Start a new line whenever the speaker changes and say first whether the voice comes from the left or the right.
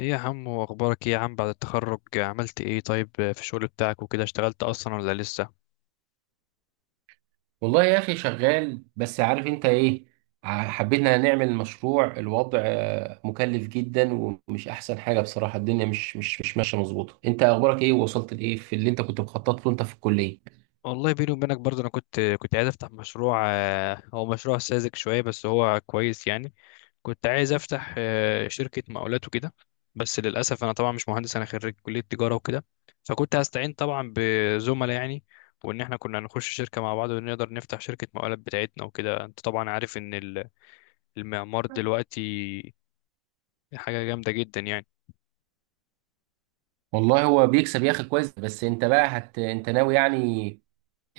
left: ايه يا عم؟ واخبارك ايه يا عم؟ بعد التخرج عملت ايه؟ طيب في الشغل بتاعك وكده اشتغلت اصلا ولا لسه؟
right: والله يا اخي شغال، بس عارف انت ايه. حبينا نعمل مشروع. الوضع مكلف جدا، ومش احسن حاجه بصراحه. الدنيا مش ماشيه مظبوطه. انت اخبارك ايه؟ ووصلت لايه في اللي انت كنت مخطط له انت في الكليه؟
left: والله بيني وبينك برضه انا كنت عايز افتح مشروع، هو مشروع ساذج شويه بس هو كويس يعني. كنت عايز افتح شركه مقاولات وكده. بس للاسف انا طبعا مش مهندس، انا خريج كليه تجاره وكده. فكنت هستعين طبعا بزملاء يعني، وان احنا كنا هنخش شركه مع بعض، ونقدر نفتح شركه مقاولات بتاعتنا وكده. انت طبعا عارف ان المعمار دلوقتي حاجه جامده جدا يعني.
right: والله هو بيكسب يا اخي كويس. بس انت بقى انت ناوي يعني،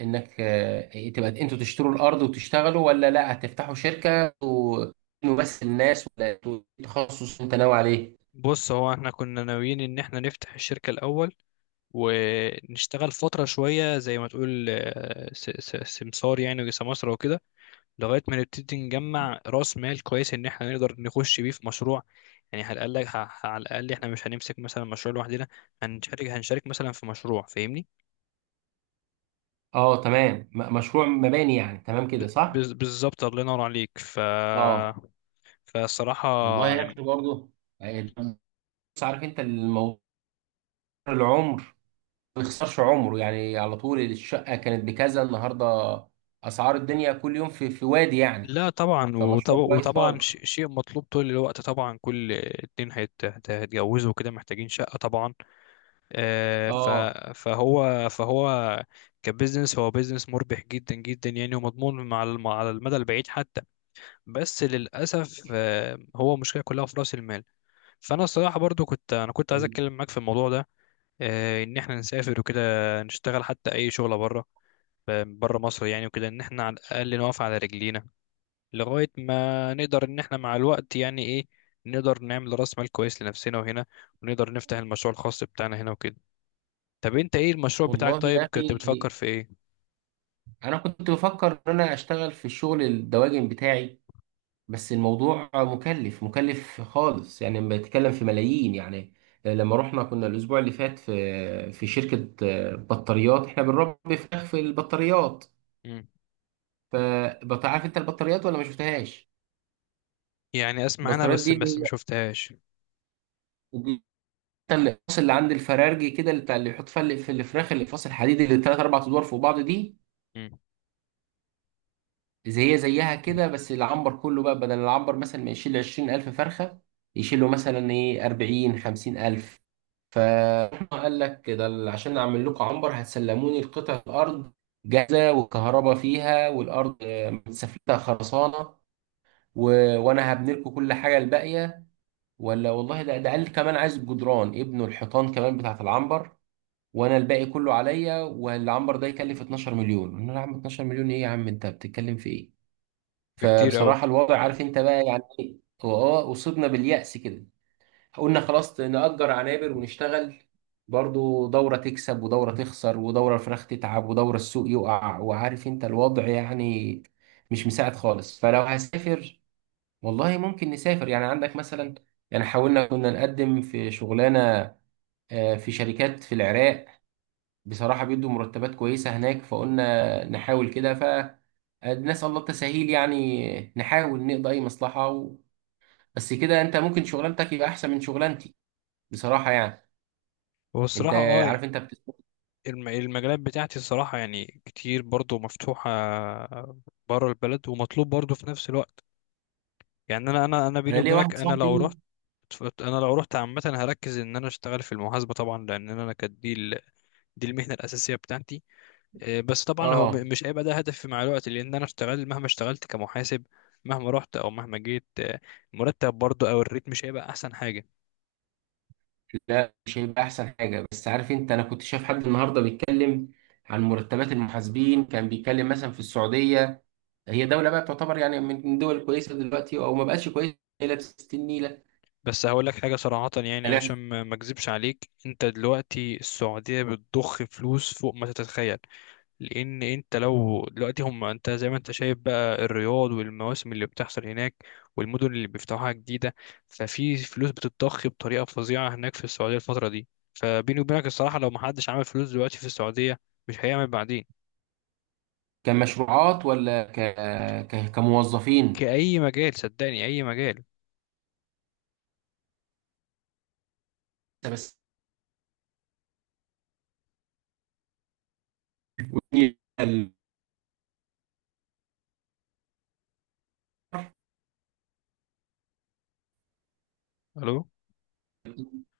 right: انك آه، إيه، تبقى انتوا تشتروا الارض وتشتغلوا، ولا لا هتفتحوا شركه. بس الناس، ولا إنتوا، إيه التخصص اللي انت ناوي عليه؟
left: بص، هو احنا كنا ناويين ان احنا نفتح الشركة الاول، ونشتغل فترة شوية زي ما تقول سمسار يعني، وسمسرة وكده، لغاية ما نبتدي نجمع راس مال كويس ان احنا نقدر نخش بيه في مشروع. يعني على الاقل على الاقل احنا مش هنمسك مثلا مشروع لوحدنا، هنشارك مثلا في مشروع، فاهمني؟
right: اه تمام. مشروع مباني يعني، تمام كده صح؟
left: بالظبط، الله ينور عليك. ف
right: اه،
left: فالصراحة
right: والله يا
left: يعني،
right: اخي برضه، يعني. بس عارف انت الموضوع، العمر ما يخسرش عمره يعني. على طول الشقه كانت بكذا، النهارده اسعار الدنيا كل يوم في وادي يعني.
left: لا طبعا
right: فمشروع كويس
left: وطبعا
right: خالص.
left: شيء مطلوب طول الوقت طبعا، كل اتنين هيتجوزوا كده محتاجين شقة طبعا. آه، ف-
right: اه.
left: فهو فهو كبزنس، هو بزنس مربح جدا جدا يعني، ومضمون مع على المدى البعيد حتى. بس للأسف هو مشكلة كلها في رأس المال. فأنا الصراحة برضو كنت عايز
right: وال-
left: أتكلم معاك في الموضوع ده. إن إحنا نسافر وكده، نشتغل حتى أي شغلة بره، بره مصر يعني وكده، إن إحنا على الأقل نقف على رجلينا، لغاية ما نقدر إن إحنا مع الوقت يعني إيه، نقدر نعمل رأس مال كويس لنفسنا وهنا، ونقدر نفتح المشروع الخاص بتاعنا هنا وكده. طب أنت إيه المشروع بتاعك؟
right: والله يا
left: طيب كنت
right: اخي،
left: بتفكر في إيه؟
right: انا كنت بفكر ان انا اشتغل في الشغل الدواجن بتاعي، بس الموضوع مكلف مكلف خالص يعني. بتكلم في ملايين يعني. لما رحنا كنا الاسبوع اللي فات في شركه بطاريات، احنا بنربي فراخ في البطاريات.
left: مم.
right: عارف انت البطاريات ولا ما شفتهاش؟
left: يعني أسمع أنا
right: البطاريات
left: بس
right: دي اللي
left: ما
right: هي
left: شفتهاش.
right: دي الاقفاص اللي عند الفرارجي كده، اللي بتاع اللي بيحط فيها، اللي في الفراخ، الاقفاص الحديد اللي ثلاث اربع ادوار فوق بعض دي.
left: مم.
right: زي هي زيها كده، بس العنبر كله بقى، بدل العنبر مثلا ما يشيل 20000 فرخه، يشيل له مثلا ايه، 40 50000. فقال لك، ده عشان اعمل لكم عنبر هتسلموني القطع، الارض جاهزه والكهرباء فيها والارض متسفلتها خرسانه و... وانا هبني لكم كل حاجه الباقيه. ولا والله ده قال كمان عايز بجدران ابنه الحيطان كمان بتاعت العنبر، وانا الباقي كله عليا. والعنبر ده يكلف 12 مليون. قلنا له، يا عم 12 مليون، ايه يا عم؟ انت بتتكلم في ايه؟
left: بكتير أوي.
right: فبصراحة الوضع عارف انت بقى يعني ايه. هو اصبنا باليأس كده. قلنا خلاص نأجر عنابر ونشتغل. برضو دورة تكسب ودورة تخسر ودورة الفراخ تتعب ودورة السوق يقع، وعارف انت الوضع يعني، مش مساعد خالص. فلو هسافر، والله ممكن نسافر يعني. عندك مثلا، يعني حاولنا كنا نقدم في شغلانة في شركات في العراق. بصراحة بيدوا مرتبات كويسة هناك. فقلنا نحاول كده، فنسأل الله التسهيل يعني. نحاول نقضي أي مصلحة. بس كده أنت ممكن شغلانتك يبقى أحسن من شغلانتي بصراحة، يعني
left: هو
right: أنت
left: الصراحة أه،
right: عارف أنت
left: المجالات بتاعتي الصراحة يعني كتير برضو مفتوحة بره البلد، ومطلوب برضو في نفس الوقت يعني. أنا
right: أنا
left: بيني
right: ليه
left: وبينك،
right: واحد صاحبي.
left: أنا لو رحت عامة هركز إن أنا أشتغل في المحاسبة طبعا، لأن أنا كدي دي المهنة الأساسية بتاعتي. بس طبعا هو
right: آه
left: مش هيبقى ده هدفي مع الوقت، لأن أنا اشتغل مهما اشتغلت كمحاسب، مهما رحت أو مهما جيت، المرتب برضه أو الريت مش هيبقى أحسن حاجة.
right: لا، مش هيبقى أحسن حاجة. بس عارف أنت، أنا كنت شايف حد النهاردة بيتكلم عن مرتبات المحاسبين. كان بيتكلم مثلا في السعودية. هي دولة بقى بتعتبر يعني من الدول الكويسة دلوقتي، أو ما بقتش كويسة، هي لابسة النيلة.
left: بس هقول لك حاجة صراحة يعني
right: لا،
left: عشان ما أكذبش عليك، أنت دلوقتي السعودية بتضخ فلوس فوق ما تتخيل. لان انت لو دلوقتي هم، انت زي ما انت شايف بقى الرياض والمواسم اللي بتحصل هناك، والمدن اللي بيفتحوها جديده، ففي فلوس بتتضخ بطريقه فظيعه هناك في السعوديه الفتره دي. فبيني وبينك الصراحه، لو محدش عمل فلوس دلوقتي في السعوديه مش هيعمل بعدين.
right: كمشروعات ولا كموظفين؟
left: كأي مجال، صدقني، أي مجال.
right: بس. والنيلة
left: ألو.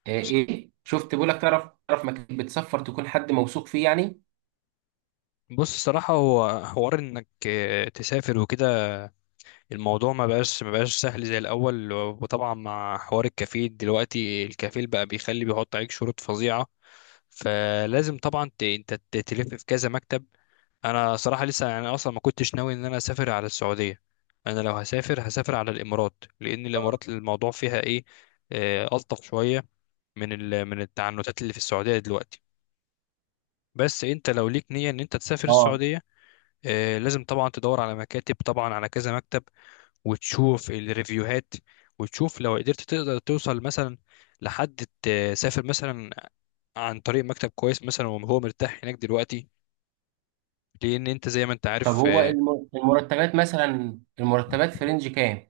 right: آه، إيه شفت، بقول لك، تعرف؟ تعرف مكان بتسفر تكون حد موثوق فيه يعني؟
left: بص، الصراحة هو حوار إنك تسافر وكده، الموضوع ما بقاش سهل زي الأول، وطبعا مع حوار الكفيل دلوقتي، الكفيل بقى بيخلي، بيحط عليك شروط فظيعة، فلازم طبعا انت تلف في كذا مكتب. انا صراحه لسه يعني اصلا ما كنتش ناوي ان انا اسافر على السعوديه. انا لو هسافر هسافر على الامارات، لان الامارات الموضوع فيها ايه، الطف شويه من من التعنتات اللي في السعوديه دلوقتي. بس انت لو ليك نيه ان انت تسافر
right: اه.
left: السعوديه، لازم طبعا تدور على مكاتب، طبعا على كذا مكتب، وتشوف الريفيوهات، وتشوف لو قدرت تقدر توصل مثلا لحد تسافر مثلا عن طريق مكتب كويس مثلا وهو مرتاح هناك دلوقتي، لان انت زي ما انت
right: طب
left: عارف
right: هو المرتبات مثلا، المرتبات في رينج كام؟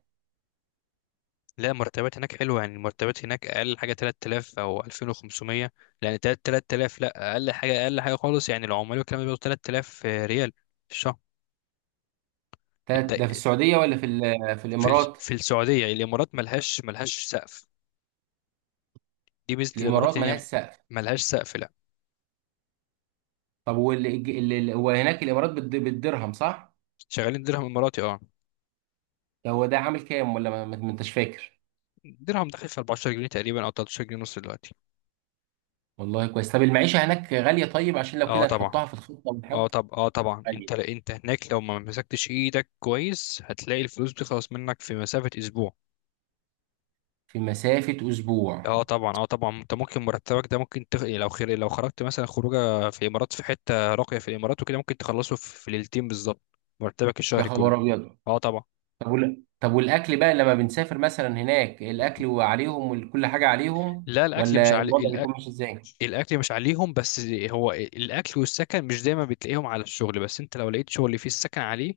left: لا، مرتبات هناك حلوه يعني. المرتبات هناك اقل حاجه 3000 او 2500. لان 3000، لا اقل حاجه، اقل حاجه خالص يعني، العمال والكلام ده بياخدوا 3000 ريال في الشهر.
right: ده ده في
left: الد-
right: السعودية ولا في في
left: في
right: الإمارات؟
left: في السعوديه يعني. الامارات ملهاش سقف، دي ميزه
right: الإمارات
left: الامارات ان
right: ملهاش
left: هي
right: سقف.
left: ملهاش سقف لا.
right: طب هو هناك الإمارات بالدرهم صح؟
left: شغالين درهم اماراتي اه.
right: يعني هو ده عامل كام؟ ولا ما انتش فاكر؟
left: درهم داخل في 14 جنيه تقريبا، او 13 جنيه ونص دلوقتي.
right: والله كويس. طب المعيشة هناك غالية؟ طيب عشان لو
left: اه
right: كده
left: طبعا.
right: نحطها في الخطة
left: اه
right: ونحاول.
left: طب اه طبعا، انت
right: غالية.
left: انت هناك لو ما مسكتش ايدك كويس هتلاقي الفلوس بتخلص منك في مسافه اسبوع.
right: في مسافة أسبوع.
left: اه طبعا، اه طبعا، انت ممكن مرتبك ده ممكن تخ، يعني لو خير لو خرجت مثلا خروجه في الامارات في حته راقيه في الامارات وكده، ممكن تخلصه في في ليلتين بالظبط، مرتبك
right: يا
left: الشهري كله.
right: خبر أبيض.
left: اه طبعا.
right: طب طب والأكل بقى لما بنسافر مثلا هناك، الأكل وعليهم، وكل حاجة عليهم،
left: لا الاكل مش
right: ولا
left: علي،
right: الوضع بيكون
left: الأ،
right: ماشي إزاي؟
left: الاكل مش عليهم بس، هو الاكل والسكن مش دايما بتلاقيهم على الشغل، بس انت لو لقيت شغل فيه السكن عليه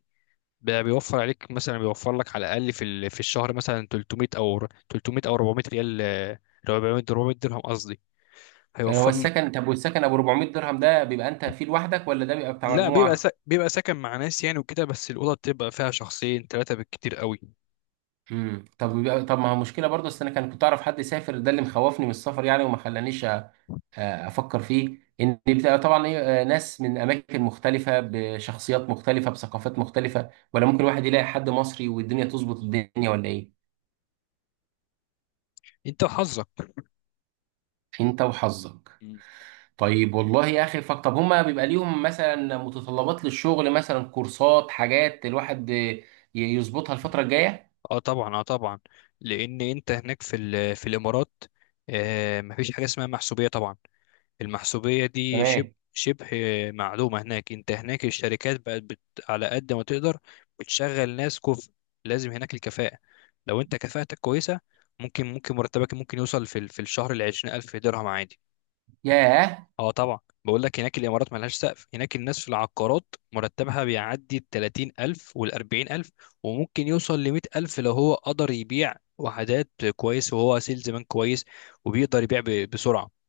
left: بقى بيوفر عليك، مثلا بيوفر لك على الاقل في في الشهر مثلا 300 او 400 ريال، 400 درهم قصدي،
right: يعني هو
left: هيوفر.
right: السكن، طب والسكن أبو 400 درهم ده بيبقى أنت فيه لوحدك، ولا ده بيبقى بتاع
left: لا بيبقى
right: مجموعة؟
left: بيبقى ساكن مع ناس يعني وكده، بس الأوضة بتبقى فيها شخصين ثلاثة بالكتير قوي.
right: طب طب ما هو مشكلة برضه. أصل أنا كنت أعرف حد يسافر، ده اللي مخوفني من السفر يعني. وما خلانيش افكر فيه، ان بتبقى طبعا ايه، ناس من اماكن مختلفه بشخصيات مختلفه بثقافات مختلفه، ولا ممكن واحد يلاقي حد مصري والدنيا تظبط الدنيا، ولا ايه؟
left: انت وحظك.
right: انت وحظك.
left: مم.
right: طيب، والله يا اخي فك. طب هما بيبقى ليهم مثلا متطلبات للشغل، مثلا كورسات، حاجات الواحد يظبطها الفتره الجايه؟
left: اه طبعا، اه طبعا، لان انت هناك في في الامارات، آه، مفيش حاجه اسمها محسوبيه طبعا. المحسوبيه دي شبه
right: تمام.
left: شبه معدومه هناك. انت هناك الشركات بقت بت، على قد ما تقدر بتشغل ناس كفء، لازم هناك الكفاءه. لو انت كفاءتك كويسه، ممكن مرتبك ممكن يوصل في في الشهر ل 20000 درهم عادي.
right: ياه.
left: اه طبعا. بقول لك هناك الامارات ملهاش سقف، هناك الناس في العقارات مرتبها بيعدي ال 30000 وال 40000، وممكن يوصل ل 100000 لو هو قدر يبيع وحدات كويس، وهو سيلز مان كويس وبيقدر يبيع بسرعه.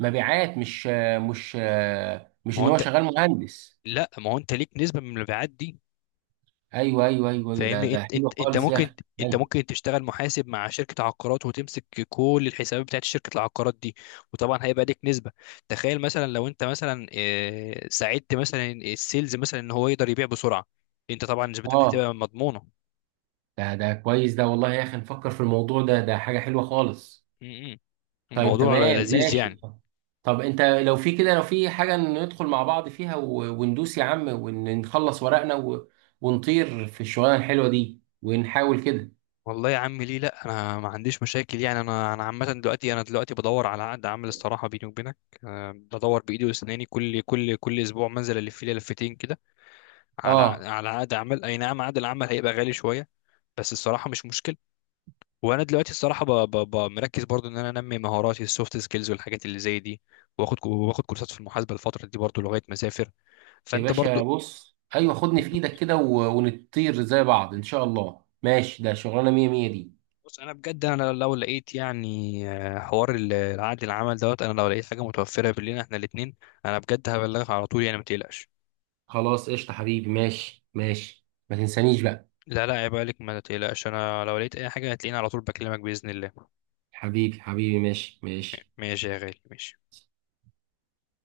right: مبيعات، مش
left: ما
right: ان
left: هو
right: هو
left: انت،
right: شغال مهندس؟
left: لا ما هو انت ليك نسبه من المبيعات دي،
right: ايوه ايوه ايوه، أيوة، ده
left: فاهمني؟
right: ده
left: انت
right: حلو
left: انت انت
right: خالص يا
left: ممكن،
right: اخي،
left: انت
right: حلو.
left: ممكن تشتغل محاسب مع شركه عقارات وتمسك كل الحسابات بتاعت شركه العقارات دي، وطبعا هيبقى ليك نسبه. تخيل مثلا لو انت مثلا ساعدت مثلا السيلز مثلا ان هو يقدر يبيع بسرعه، انت طبعا نسبتك
right: اه.
left: هتبقى مضمونه.
right: ده كويس، ده والله يا اخي نفكر في الموضوع ده، ده حاجة حلوة خالص.
left: م- م.
right: طيب
left: الموضوع
right: تمام
left: لذيذ يعني.
right: ماشي. طب انت لو في كده، لو في حاجة ندخل مع بعض فيها، وندوس يا عم، ونخلص ورقنا، ونطير في الشغلانة الحلوة دي، ونحاول كده.
left: والله يا عم ليه لا، انا ما عنديش مشاكل يعني. انا انا عامه دلوقتي، انا دلوقتي بدور على عقد عمل الصراحه بيني وبينك. بدور بايدي واسناني، كل اسبوع منزل الف لي لفتين كده على
right: اه
left: على عقد عمل. اي نعم عقد العمل هيبقى غالي شويه، بس الصراحه مش مشكل. وانا دلوقتي الصراحه مركز برضو ان انا انمي مهاراتي السوفت سكيلز والحاجات اللي زي دي، واخد كورسات في المحاسبه الفتره دي برضو لغايه ما اسافر.
right: يا
left: فانت برضو،
right: باشا، بص، ايوه خدني في ايدك كده، ونطير زي بعض ان شاء الله. ماشي، ده شغلانة مية مية دي.
left: بص انا بجد انا لو لقيت يعني، حوار العقد العمل دوت، انا لو لقيت حاجه متوفره بيننا احنا الاثنين، انا بجد هبلغك على طول يعني ما تقلقش.
right: خلاص قشطة حبيبي، ماشي ماشي، ما تنسانيش بقى.
left: لا لا عيب عليك، ما تقلقش، انا لو لقيت اي حاجه هتلاقيني على طول بكلمك باذن الله.
right: حبيبي حبيبي، ماشي ماشي.
left: ماشي يا غالي، ماشي.